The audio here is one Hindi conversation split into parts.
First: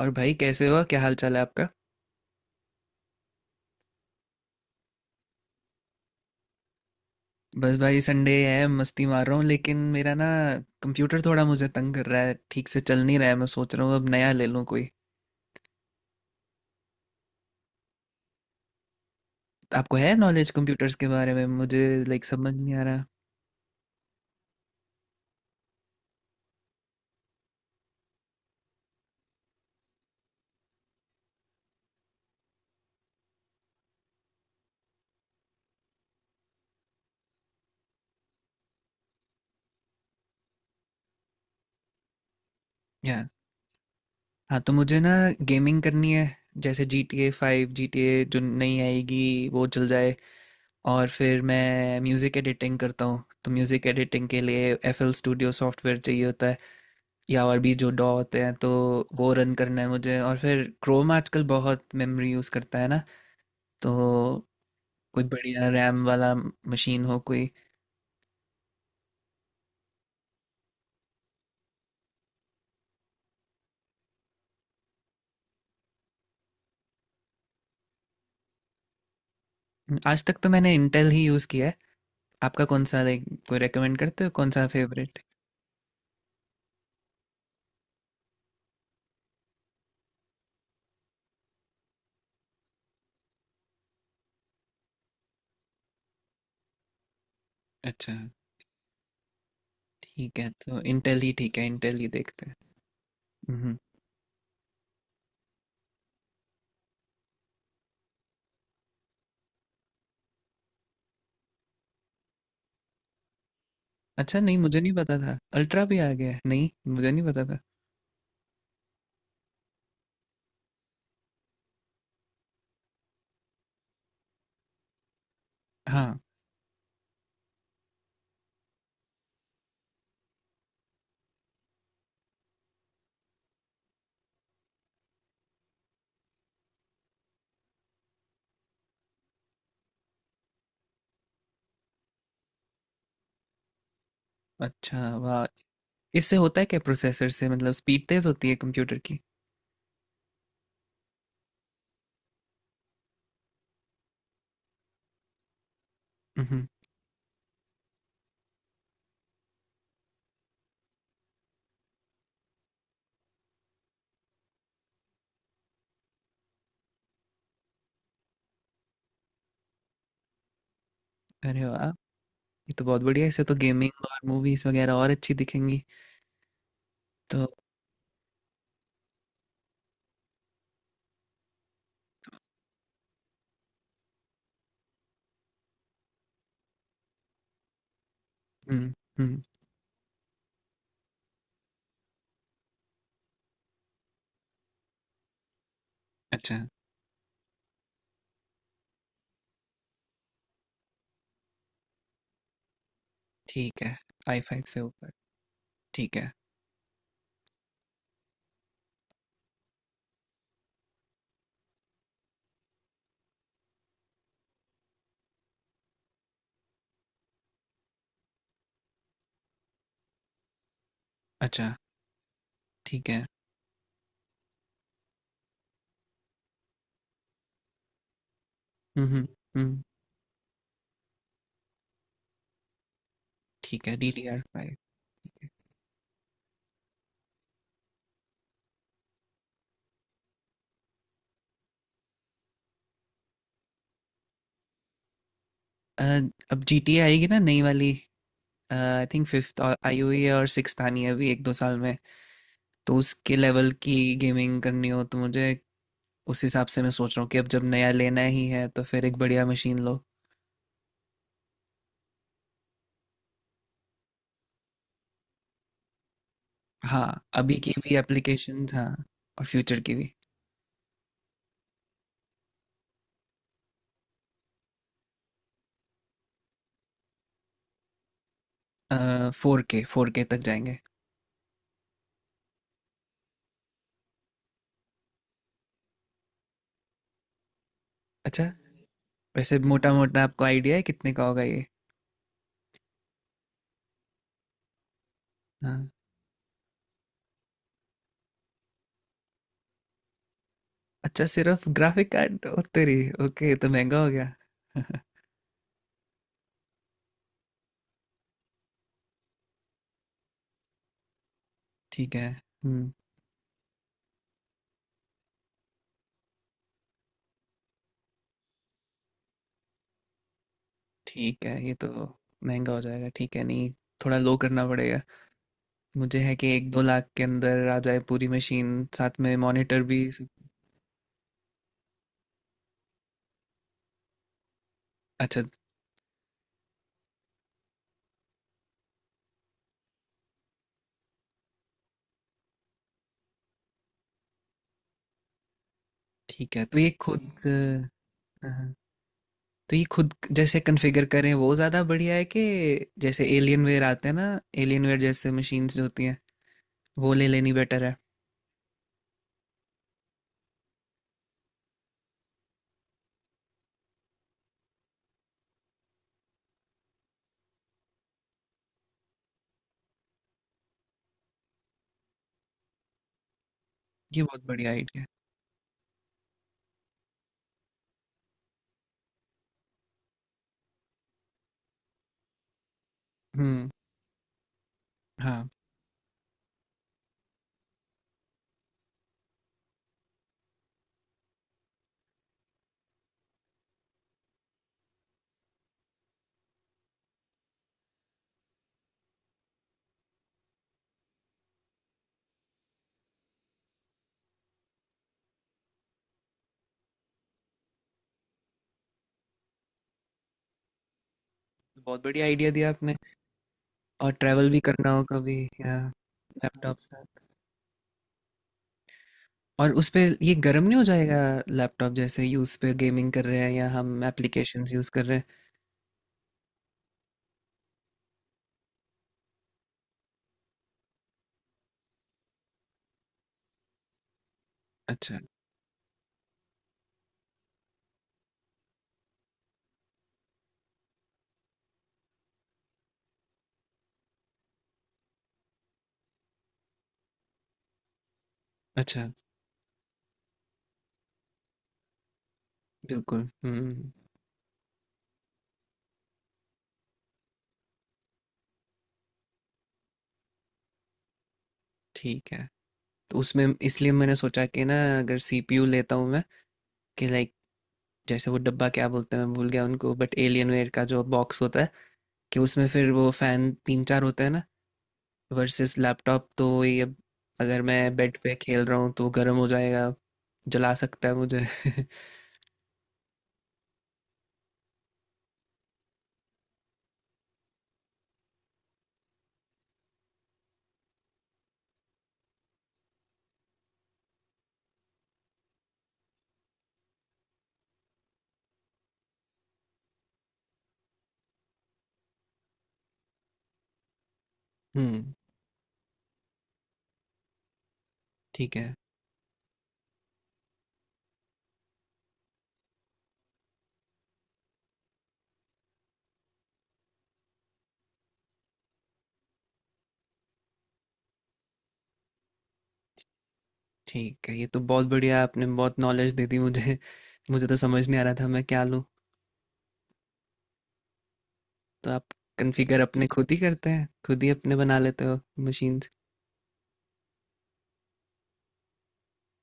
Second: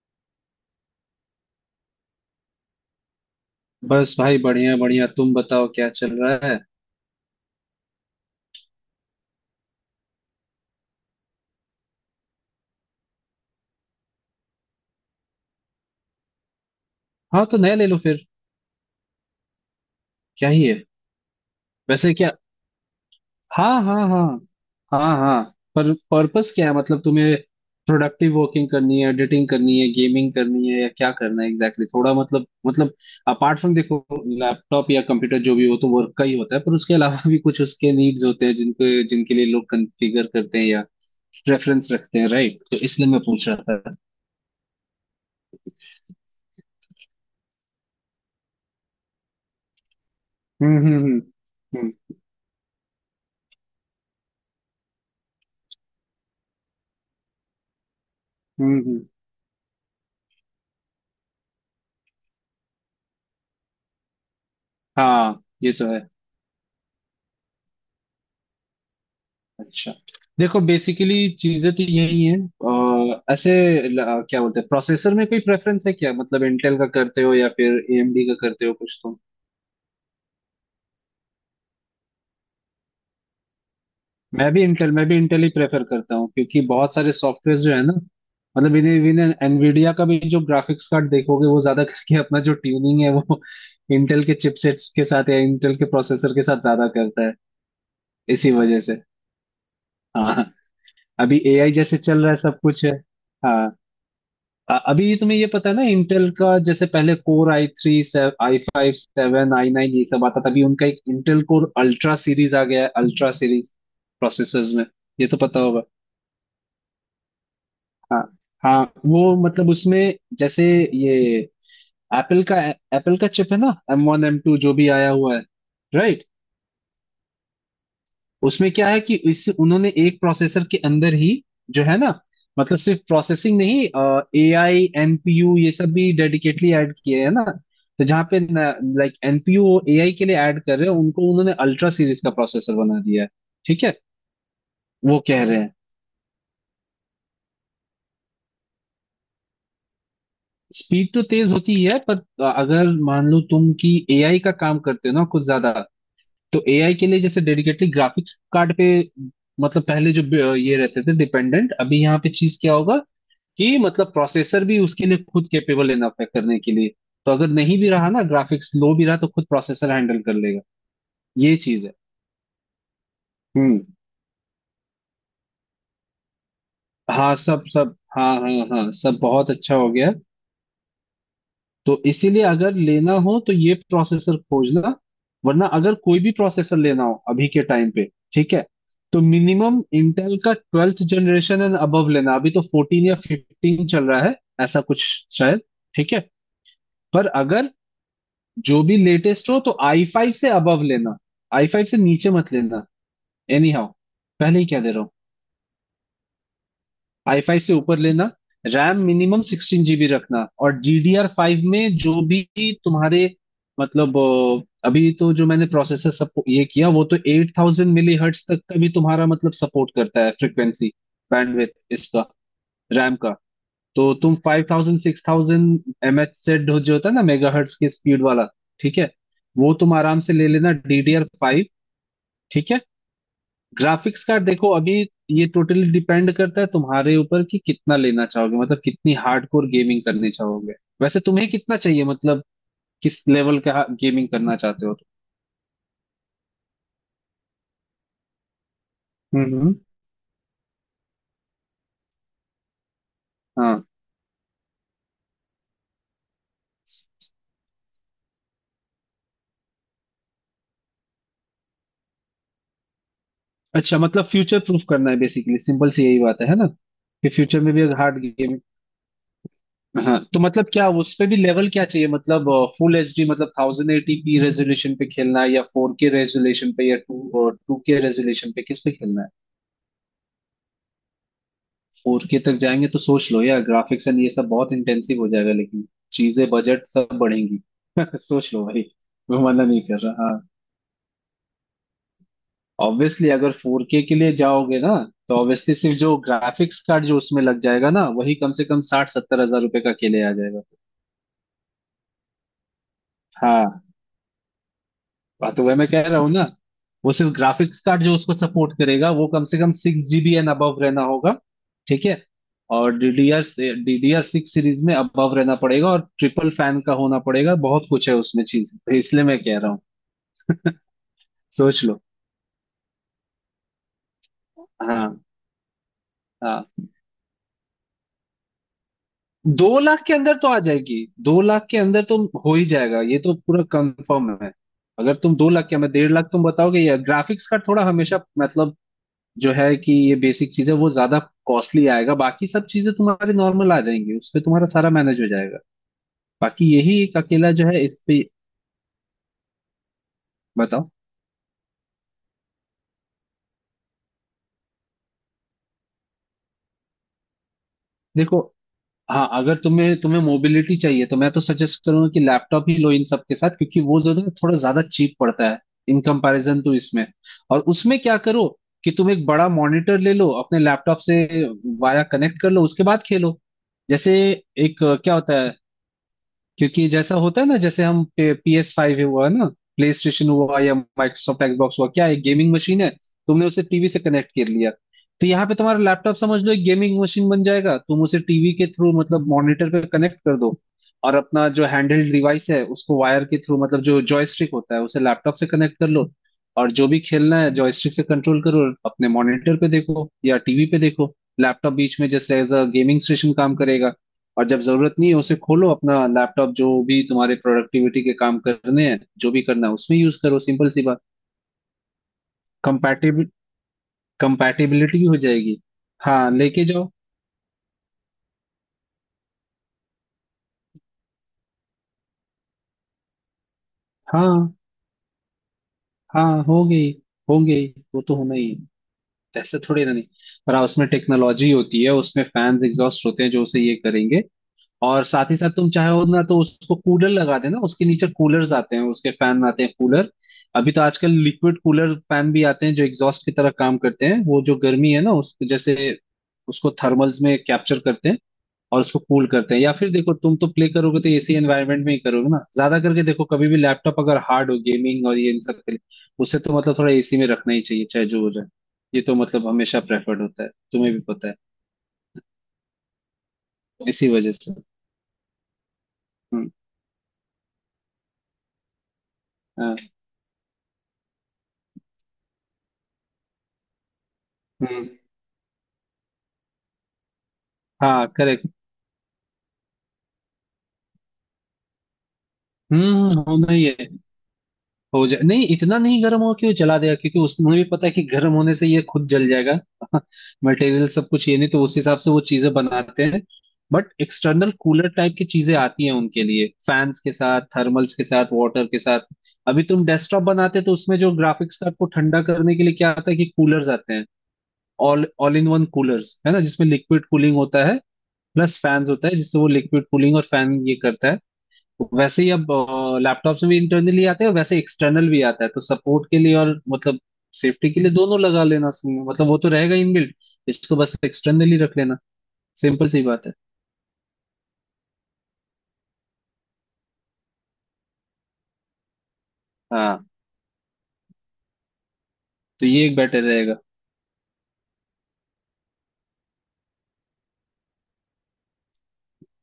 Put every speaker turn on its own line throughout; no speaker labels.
और भाई, कैसे हो? क्या हाल चाल है आपका?
बस भाई बढ़िया बढ़िया। तुम बताओ क्या चल रहा है।
बस भाई, संडे है, मस्ती मार रहा हूँ। लेकिन मेरा ना, कंप्यूटर थोड़ा मुझे तंग कर रहा है, ठीक से चल नहीं रहा है। मैं सोच रहा हूँ अब नया ले लूँ कोई।
हाँ तो नया ले लो फिर।
आपको है
क्या
नॉलेज
ही है
कंप्यूटर्स के बारे में? मुझे
वैसे,
लाइक
क्या?
समझ नहीं आ रहा।
हाँ हाँ हाँ। हाँ हाँ। पर पर्पस क्या है, मतलब तुम्हें प्रोडक्टिव वर्किंग करनी है, एडिटिंग करनी है, गेमिंग करनी है, या क्या करना है एग्जैक्टली exactly? थोड़ा मतलब अपार्ट फ्रॉम, देखो लैपटॉप या कंप्यूटर जो भी हो तो वर्क का ही होता है, पर उसके अलावा भी कुछ उसके नीड्स होते हैं जिनको जिनके लिए लोग कॉन्फ़िगर करते हैं या रेफरेंस रखते हैं, राइट? तो इसलिए मैं
या
पूछ रहा था।
हाँ, तो मुझे ना, गेमिंग करनी है। जैसे GTA 5, GTA जो नई आएगी वो चल जाए। और
हम्म।
फिर
हम्म
मैं म्यूज़िक एडिटिंग करता हूँ, तो म्यूज़िक एडिटिंग के लिए FL Studio सॉफ्टवेयर चाहिए होता। या और भी जो डॉ होते हैं, तो
हम्म हम्म।
वो रन करना है मुझे। और फिर क्रोम आजकल बहुत मेमोरी यूज़ करता है ना। तो कोई
हाँ
बढ़िया
ये तो है।
रैम वाला मशीन हो कोई।
अच्छा देखो बेसिकली चीजें तो यही हैं। ऐसे क्या बोलते हैं, प्रोसेसर में कोई प्रेफरेंस है क्या? मतलब इंटेल का करते हो या फिर एएमडी का करते हो, कुछ तो।
आज तक तो मैंने इंटेल ही यूज़ किया है। आपका कौन सा? लाइक कोई रेकमेंड करते हो, कौन सा
मैं भी
फेवरेट?
इंटेल ही प्रेफर करता हूँ, क्योंकि बहुत सारे सॉफ्टवेयर जो है ना, मतलब इन्हें इन्हें एनवीडिया का भी जो ग्राफिक्स कार्ड देखोगे वो ज्यादा करके अपना जो ट्यूनिंग है वो इंटेल के चिपसेट्स के साथ या इंटेल के प्रोसेसर के साथ ज्यादा करता है,
अच्छा।
इसी वजह से।
ठीक
हाँ
है, तो इंटेल ही
अभी
ठीक है,
एआई जैसे
इंटेल ही
चल रहा है
देखते हैं।
सब कुछ है। हाँ
हम्म।
अभी तुम्हें ये पता है ना, इंटेल का जैसे पहले core i three, i five seven, i nine ये सब आता था, अभी उनका एक इंटेल कोर अल्ट्रा सीरीज आ गया है, अल्ट्रा सीरीज
अच्छा, नहीं
प्रोसेसर्स
मुझे
में।
नहीं पता
ये तो
था,
पता होगा।
अल्ट्रा भी आ गया है, नहीं मुझे नहीं पता था।
हाँ हाँ वो मतलब उसमें जैसे ये एप्पल का एप्पल का चिप है ना, M1 M2 जो भी आया हुआ है,
हाँ।
राइट? उसमें क्या है कि इससे उन्होंने एक प्रोसेसर के अंदर ही जो है ना मतलब सिर्फ प्रोसेसिंग नहीं, ए आई एनपीयू ये सब भी डेडिकेटली ऐड किए हैं ना। तो जहाँ पे लाइक एनपीयू ए आई के लिए ऐड कर रहे हैं उनको, उन्होंने अल्ट्रा सीरीज का प्रोसेसर बना दिया है, ठीक है?
अच्छा
वो कह
वाह।
रहे हैं।
इससे होता है क्या प्रोसेसर से? मतलब स्पीड तेज़ होती है कंप्यूटर की?
स्पीड तो तेज होती है, पर अगर मान लो तुम कि एआई का काम करते हो ना कुछ ज्यादा, तो
हम्म।
एआई के लिए जैसे डेडिकेटली ग्राफिक्स कार्ड पे मतलब पहले जो ये रहते थे डिपेंडेंट, अभी यहाँ पे चीज क्या होगा कि मतलब प्रोसेसर भी उसके लिए खुद कैपेबल इनफ है करने के लिए। तो अगर नहीं भी रहा ना ग्राफिक्स लो भी रहा तो खुद प्रोसेसर हैंडल कर लेगा, ये
अरे
चीज
वाह,
है।
ये तो बहुत बढ़िया है, इससे तो
हम्म।
गेमिंग और मूवीज वगैरह और अच्छी दिखेंगी।
हाँ
तो।
सब सब हाँ हाँ हाँ सब बहुत अच्छा हो गया। तो इसीलिए अगर लेना हो तो ये प्रोसेसर खोजना। वरना अगर कोई भी प्रोसेसर लेना हो अभी के टाइम पे, ठीक है,
हम्म।
तो
हम्म।
मिनिमम इंटेल का ट्वेल्थ जनरेशन एंड अबव लेना, अभी तो फोर्टीन या फिफ्टीन चल रहा है ऐसा कुछ शायद, ठीक है।
अच्छा।
पर अगर जो भी लेटेस्ट हो तो आई फाइव से अबव लेना, आई फाइव से नीचे मत लेना, एनी
ठीक
हाउ।
है। आई
पहले
फाइव
ही
से
कह दे रहा
ऊपर।
हूँ,
ठीक है।
आई फाइव से ऊपर लेना। रैम मिनिमम 16 GB रखना और DDR5 में जो भी तुम्हारे मतलब, अभी तो जो मैंने प्रोसेसर सब ये किया वो तो 8000 MHz तक का भी तुम्हारा मतलब सपोर्ट करता है, फ्रिक्वेंसी
अच्छा।
बैंडविड्थ इसका,
ठीक
रैम
है।
का। तो तुम 5000 6000 MHz से जो होता है ना मेगाहर्ट्ज के स्पीड वाला, ठीक
हम्म।
है,
हम्म।
वो
हम्म।
तुम आराम से ले लेना DDR5 फाइव, ठीक है।
ठीक है, D
graphics
D R
card देखो
फाइव
अभी ये टोटली डिपेंड करता है तुम्हारे ऊपर कि कितना लेना चाहोगे, मतलब कितनी हार्डकोर गेमिंग करनी चाहोगे। वैसे तुम्हें कितना चाहिए, मतलब किस लेवल का गेमिंग करना चाहते हो
अब जी टी आएगी ना नई वाली। आई थिंक
तुम?
फिफ्थ आई हुई है और सिक्स्थ आनी है अभी एक दो साल में। तो उसके लेवल
हाँ
की गेमिंग करनी हो तो मुझे, उस हिसाब से मैं सोच रहा हूँ कि अब जब नया लेना ही है तो फिर एक बढ़िया मशीन लो।
अच्छा मतलब फ्यूचर प्रूफ करना है बेसिकली, सिंपल सी यही बात है ना,
हाँ,
कि
अभी
फ्यूचर
की
में भी
भी
हार्ड गेमिंग।
एप्लीकेशन। हाँ, और फ्यूचर की भी।
हाँ तो मतलब क्या उस पे भी लेवल क्या चाहिए, मतलब फुल एच डी मतलब 1080p रेजोल्यूशन पे खेलना है या फोर के रेजोल्यूशन पे या टू और टू के रेजोल्यूशन पे, किस पे खेलना है?
4K, 4K तक जाएंगे।
फोर के तक जाएंगे तो सोच लो यार, ग्राफिक्स एंड ये सब बहुत इंटेंसिव हो जाएगा, लेकिन चीजें बजट सब बढ़ेंगी।
अच्छा।
सोच लो भाई, मैं
वैसे
मना नहीं
मोटा
कर
मोटा
रहा। हाँ
आपको आइडिया है कितने का होगा ये?
ऑब्वियसली अगर फोर के लिए जाओगे ना तो ऑब्वियसली
हाँ।
सिर्फ जो ग्राफिक्स कार्ड जो उसमें लग जाएगा ना वही कम से कम 60-70 हजार रुपए का अकेले आ जाएगा।
अच्छा, सिर्फ ग्राफिक कार्ड और तेरी। ओके, तो
हाँ
महंगा हो गया।
बात तो वह मैं कह रहा हूँ ना, वो सिर्फ ग्राफिक्स कार्ड जो उसको सपोर्ट करेगा वो कम से कम 6 GB एंड अबव रहना होगा, ठीक
ठीक
है?
है। हम्म।
और डीडीआर, सिक्स सीरीज में अबव रहना पड़ेगा और ट्रिपल फैन का होना पड़ेगा, बहुत कुछ है उसमें चीज, तो इसलिए मैं कह रहा हूँ
ठीक है, ये
सोच
तो
लो।
महंगा हो जाएगा। ठीक है, नहीं थोड़ा लो करना पड़ेगा।
हाँ।
मुझे है कि
हाँ
एक दो लाख के अंदर आ जाए पूरी मशीन, साथ में
दो
मॉनिटर भी
लाख के
सब-।
अंदर तो आ जाएगी। 2 लाख के अंदर तो हो ही जाएगा ये तो पूरा कंफर्म है। अगर तुम
अच्छा,
2 लाख क्या मैं 1.5 लाख तुम बताओगे, या ग्राफिक्स कार्ड थोड़ा हमेशा मतलब जो है कि ये बेसिक चीजें वो ज्यादा कॉस्टली आएगा, बाकी सब चीजें तुम्हारी नॉर्मल आ जाएंगी, उस पे तुम्हारा सारा मैनेज हो जाएगा।
ठीक है।
बाकी यही एक अकेला जो है इस पे,
हाँ, तो ये खुद जैसे
बताओ।
कॉन्फ़िगर करें वो ज़्यादा बढ़िया है कि। जैसे एलियन वेयर आते हैं ना, एलियन वेयर जैसे मशीन्स जो होती हैं, वो ले लेनी बेटर है।
देखो हाँ अगर तुम्हें तुम्हें मोबिलिटी चाहिए तो मैं तो सजेस्ट करूंगा कि लैपटॉप ही लो इन सब के साथ, क्योंकि वो जो है थोड़ा ज्यादा चीप पड़ता है इन कंपैरिजन टू इसमें। और उसमें क्या करो कि तुम एक बड़ा मॉनिटर ले लो अपने लैपटॉप से वाया कनेक्ट कर लो, उसके बाद खेलो। जैसे
ये बहुत बढ़िया
एक
आइडिया है।
क्या होता है, क्योंकि जैसा होता है ना, जैसे हम PS5 हुआ ना, प्ले स्टेशन हुआ या माइक्रोसॉफ्ट एक्सबॉक्स हुआ, क्या है, गेमिंग मशीन है। तुमने उसे
हम्म।
टीवी से कनेक्ट कर लिया, तो यहाँ
हाँ,
पे तुम्हारा लैपटॉप समझ लो एक गेमिंग मशीन बन जाएगा, तुम उसे टीवी के थ्रू मतलब मॉनिटर पे कनेक्ट कर दो, और अपना जो हैंडहेल्ड डिवाइस है उसको वायर के थ्रू मतलब जो जॉयस्टिक होता है उसे लैपटॉप से कनेक्ट कर लो, और जो भी खेलना है जॉयस्टिक से कंट्रोल करो, अपने मॉनिटर पे देखो या टीवी पे देखो। लैपटॉप बीच में जैसे एज अ गेमिंग स्टेशन काम करेगा, और जब जरूरत नहीं है उसे खोलो अपना लैपटॉप, जो भी तुम्हारे प्रोडक्टिविटी के काम करने हैं जो भी करना है उसमें यूज करो, सिंपल सी बात।
बहुत बढ़िया आइडिया दिया आपने।
कंपैटिबिल
और ट्रैवल भी करना
कंपैटिबिलिटी
हो
हो
कभी,
जाएगी।
या
हाँ लेके
लैपटॉप
जाओ।
साथ। और उस पे ये गर्म नहीं हो जाएगा, लैपटॉप, जैसे ही उस पे गेमिंग कर रहे हैं या हम
हाँ
एप्लीकेशंस यूज कर रहे हैं?
हाँ हो गई, हो गई, वो तो होना ही है, ऐसा थोड़ी ना नहीं। पर हाँ, उसमें टेक्नोलॉजी होती है, उसमें फैंस एग्जॉस्ट होते हैं जो उसे ये करेंगे, और
अच्छा।
साथ ही साथ तुम चाहो ना तो उसको कूलर लगा देना, उसके नीचे कूलर्स आते हैं, उसके फैन आते हैं कूलर। अभी तो आजकल लिक्विड कूलर फैन भी आते हैं जो एग्जॉस्ट की तरह काम करते हैं, वो जो गर्मी है ना उसको जैसे उसको थर्मल्स में कैप्चर करते हैं और उसको
अच्छा,
कूल करते हैं। या फिर देखो तुम तो प्ले करोगे तो एसी एनवायरनमेंट में ही करोगे ना ज्यादा करके, देखो
बिल्कुल।
कभी भी
हम्म।
लैपटॉप अगर हार्ड हो गेमिंग और ये इन सब के लिए, उससे तो मतलब थोड़ा एसी में रखना ही चाहिए चाहे जो हो जाए, ये तो मतलब हमेशा प्रेफर्ड होता है, तुम्हें भी पता है,
ठीक है। तो उसमें इसलिए
इसी
मैंने
वजह
सोचा
से।
कि ना, अगर CPU लेता हूँ मैं,
हम्म।
कि लाइक जैसे वो डब्बा, क्या बोलते हैं मैं भूल गया
हाँ,
उनको, बट एलियन वेयर का जो बॉक्स होता है, कि उसमें फिर वो फैन तीन चार होते हैं ना,
हम्म।
वर्सेस लैपटॉप तो ये, अगर मैं
हाँ
बेड पे
करेक्ट।
खेल रहा हूँ तो गर्म हो जाएगा। जला सकता है मुझे।
होना ही है, हो जाए नहीं इतना नहीं गर्म हो कि वो जला देगा, क्योंकि उसमें भी पता है कि गर्म होने से ये खुद जल जाएगा। मटेरियल सब कुछ ये नहीं तो उस हिसाब से वो चीजें बनाते हैं। बट एक्सटर्नल कूलर टाइप की चीजें आती हैं उनके लिए फैंस के साथ थर्मल्स के साथ वाटर के साथ। अभी तुम डेस्कटॉप बनाते तो उसमें जो ग्राफिक्स कार्ड को ठंडा करने के लिए क्या आता है कि कूलर्स आते हैं, ऑल
हम्म।
ऑल इन वन कूलर्स है ना जिसमें लिक्विड कूलिंग होता है,
ठीक
प्लस
है।
फैंस होता है जिससे वो लिक्विड कूलिंग और फैन ये करता है। वैसे ही अब लैपटॉप में भी इंटरनली आते हैं, वैसे एक्सटर्नल भी आता है तो सपोर्ट के लिए और मतलब सेफ्टी के लिए दोनों लगा लेना सही है। मतलब वो तो रहेगा इनबिल्ट, इसको बस एक्सटर्नली रख लेना, सिंपल सी बात है।
ठीक है, ये तो बहुत बढ़िया, आपने बहुत नॉलेज दे दी मुझे। मुझे तो समझ नहीं आ रहा था मैं क्या लूँ।
हाँ
तो आप
तो
कॉन्फ़िगर
ये एक
अपने
बेटर
खुद ही
रहेगा।
करते हैं, खुद ही अपने बना लेते हो मशीन?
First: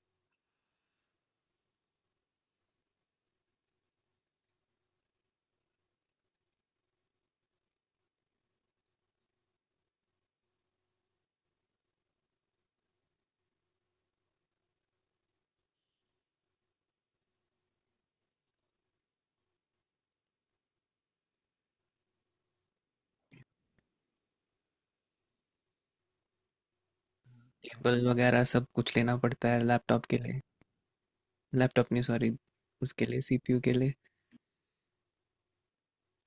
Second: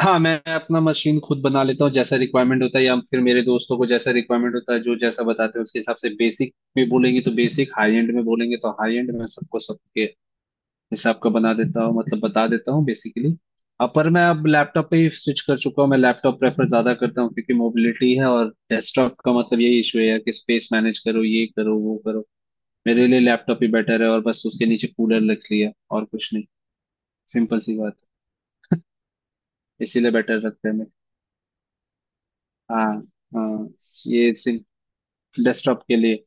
हाँ मैं अपना मशीन खुद बना लेता हूँ जैसा रिक्वायरमेंट होता है, या फिर मेरे दोस्तों को जैसा रिक्वायरमेंट होता है जो जैसा बताते हैं उसके हिसाब से, बेसिक में बोलेंगे तो बेसिक, हाई एंड में बोलेंगे तो हाई एंड में, सबको सबके हिसाब का बना देता हूँ, मतलब बता देता हूँ बेसिकली। अब पर मैं अब लैपटॉप पे ही स्विच कर चुका हूँ, मैं लैपटॉप प्रेफर ज्यादा करता हूँ क्योंकि मोबिलिटी है, और डेस्कटॉप का मतलब यही इशू है यार कि स्पेस मैनेज करो, ये करो वो करो। मेरे लिए लैपटॉप ही बेटर है, और बस उसके नीचे कूलर रख लिया, और कुछ नहीं, सिंपल सी बात
केबल
है।
वगैरह सब कुछ लेना पड़ता है लैपटॉप
इसीलिए
के लिए।
बेटर रखते हैं मैं।
लैपटॉप नहीं, सॉरी,
हाँ
उसके लिए, CPU
हाँ
के लिए।
ये डेस्कटॉप के लिए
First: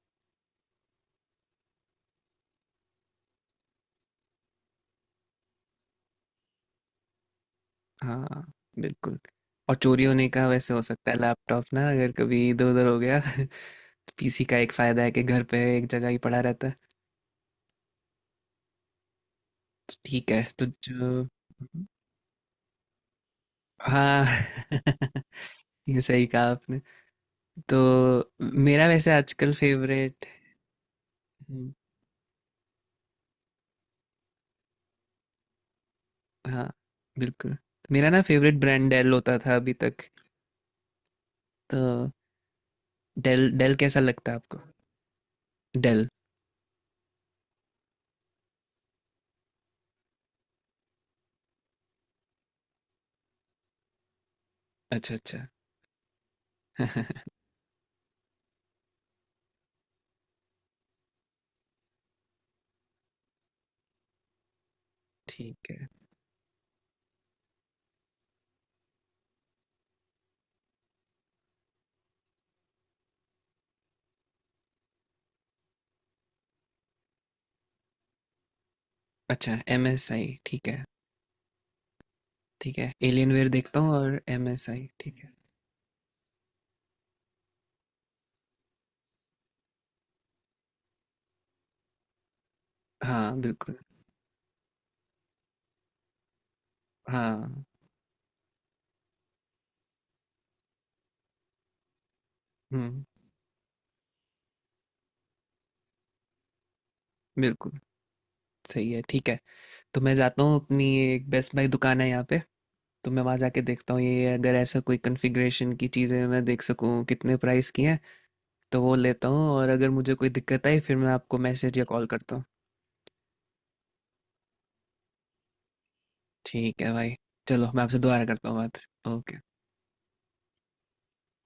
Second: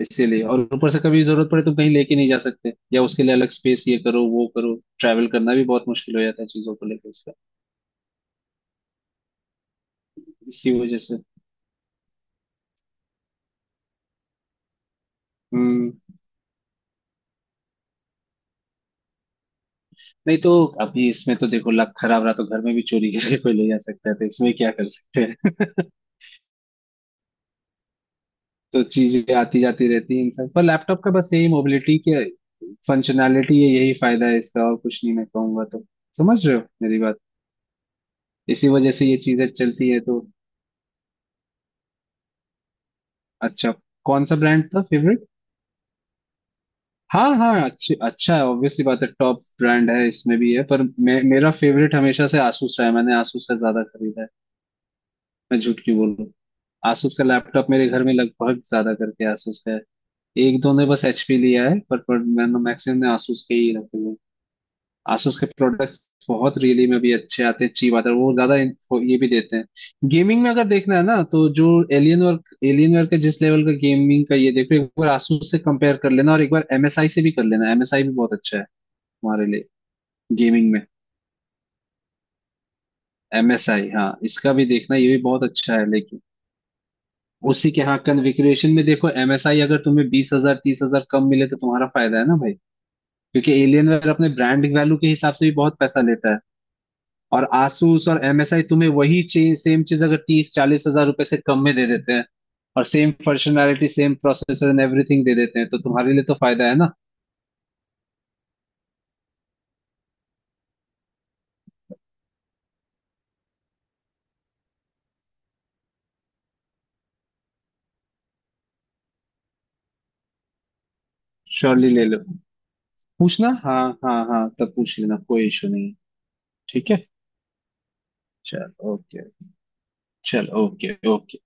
इसीलिए, और ऊपर से कभी जरूरत पड़े तो कहीं लेके नहीं जा सकते या उसके लिए अलग स्पेस ये करो वो करो, ट्रैवल करना भी बहुत मुश्किल हो जाता है चीजों को लेकर उसका,
हाँ बिल्कुल। और चोरी होने का
इसी
वैसे हो
वजह
सकता है
से।
लैपटॉप ना, अगर कभी इधर उधर हो गया। PC का एक फायदा है कि घर पे एक
हम्म।
जगह ही पड़ा रहता है। तो ठीक
नहीं
है,
तो
तो
अभी
जो।
इसमें तो देखो लक खराब रहा तो घर में भी चोरी करके कोई ले जा सकता है,
हाँ।
तो इसमें क्या कर सकते हैं।
ये सही कहा आपने। तो
तो
मेरा वैसे
चीजें
आजकल
आती जाती रहती हैं
फेवरेट।
इंसान पर, लैपटॉप का बस यही मोबिलिटी के फंक्शनैलिटी है, यही फायदा है इसका और कुछ नहीं मैं कहूंगा तो। समझ रहे हो
हाँ
मेरी बात,
बिल्कुल। मेरा ना फेवरेट
इसी
ब्रांड
वजह से
डेल
ये
होता
चीजें
था अभी
चलती है
तक।
तो।
तो डेल,
अच्छा
डेल कैसा
कौन
लगता है
सा
आपको?
ब्रांड था फेवरेट?
डेल।
हाँ हाँ अच्छी अच्छा है ऑब्वियसली, बात है टॉप ब्रांड है, इसमें भी है, पर मेरा फेवरेट हमेशा से आसूस रहा है, मैंने आसूस का ज्यादा खरीदा है,
अच्छा अच्छा।
मैं झूठ क्यों बोलूं। asus का लैपटॉप मेरे घर में लगभग ज्यादा करके asus का है, एक दो ने बस hp लिया है, पर मैंने मैक्सिमम ने asus के ही रखे हुए हैं। asus के
ठीक है।
प्रोडक्ट्स बहुत रियली में भी अच्छे आते हैं, चीप आते हैं वो ज्यादा। वो ये भी देते हैं गेमिंग में अगर देखना है ना तो जो एलियन वर्क, एलियन वर्क का जिस लेवल का गेमिंग का ये, देखो एक बार asus से कंपेयर कर लेना और एक बार msi से भी कर लेना, msi भी बहुत अच्छा है हमारे
अच्छा,
लिए
MSI ठीक
गेमिंग में।
है। ठीक है, एलियनवेयर देखता
msi
हूँ
हाँ
और एम
इसका भी
एस आई
देखना, ये
ठीक
भी
है।
बहुत अच्छा है लेकिन उसी के हाँ कन्फिग्रेशन में देखो, एमएसआई अगर तुम्हें 20 हजार 30 हजार कम मिले तो तुम्हारा फायदा है ना भाई,
हाँ
क्योंकि
बिल्कुल।
एलियनवेयर अपने ब्रांड वैल्यू के हिसाब से भी बहुत पैसा लेता है, और
हाँ।
आसूस और एमएसआई तुम्हें वही चीज सेम चीज अगर 30-40 हजार रुपए से कम में दे देते हैं, और
hmm.
Same functionality same processor and everything दे देते हैं तो तुम्हारे लिए तो फायदा है ना।
बिल्कुल सही है। ठीक है, तो मैं जाता हूँ अपनी। एक बेस्ट बाय दुकान है यहाँ पे, तो मैं वहाँ जाके देखता हूँ ये, अगर ऐसा कोई कन्फिग्रेशन की चीज़ें मैं देख सकूँ कितने प्राइस की हैं, तो वो लेता हूँ। और अगर मुझे कोई दिक्कत आई फिर मैं आपको मैसेज या
श्योरली ले
कॉल
लो,
करता हूँ।
पूछना, हाँ हाँ हाँ तब पूछ लेना, कोई इशू नहीं है।
ठीक
ठीक
है
है।
भाई। चलो, मैं आपसे दोबारा करता हूँ
चल
बात।
ओके।
ओके।
चल ओके ओके।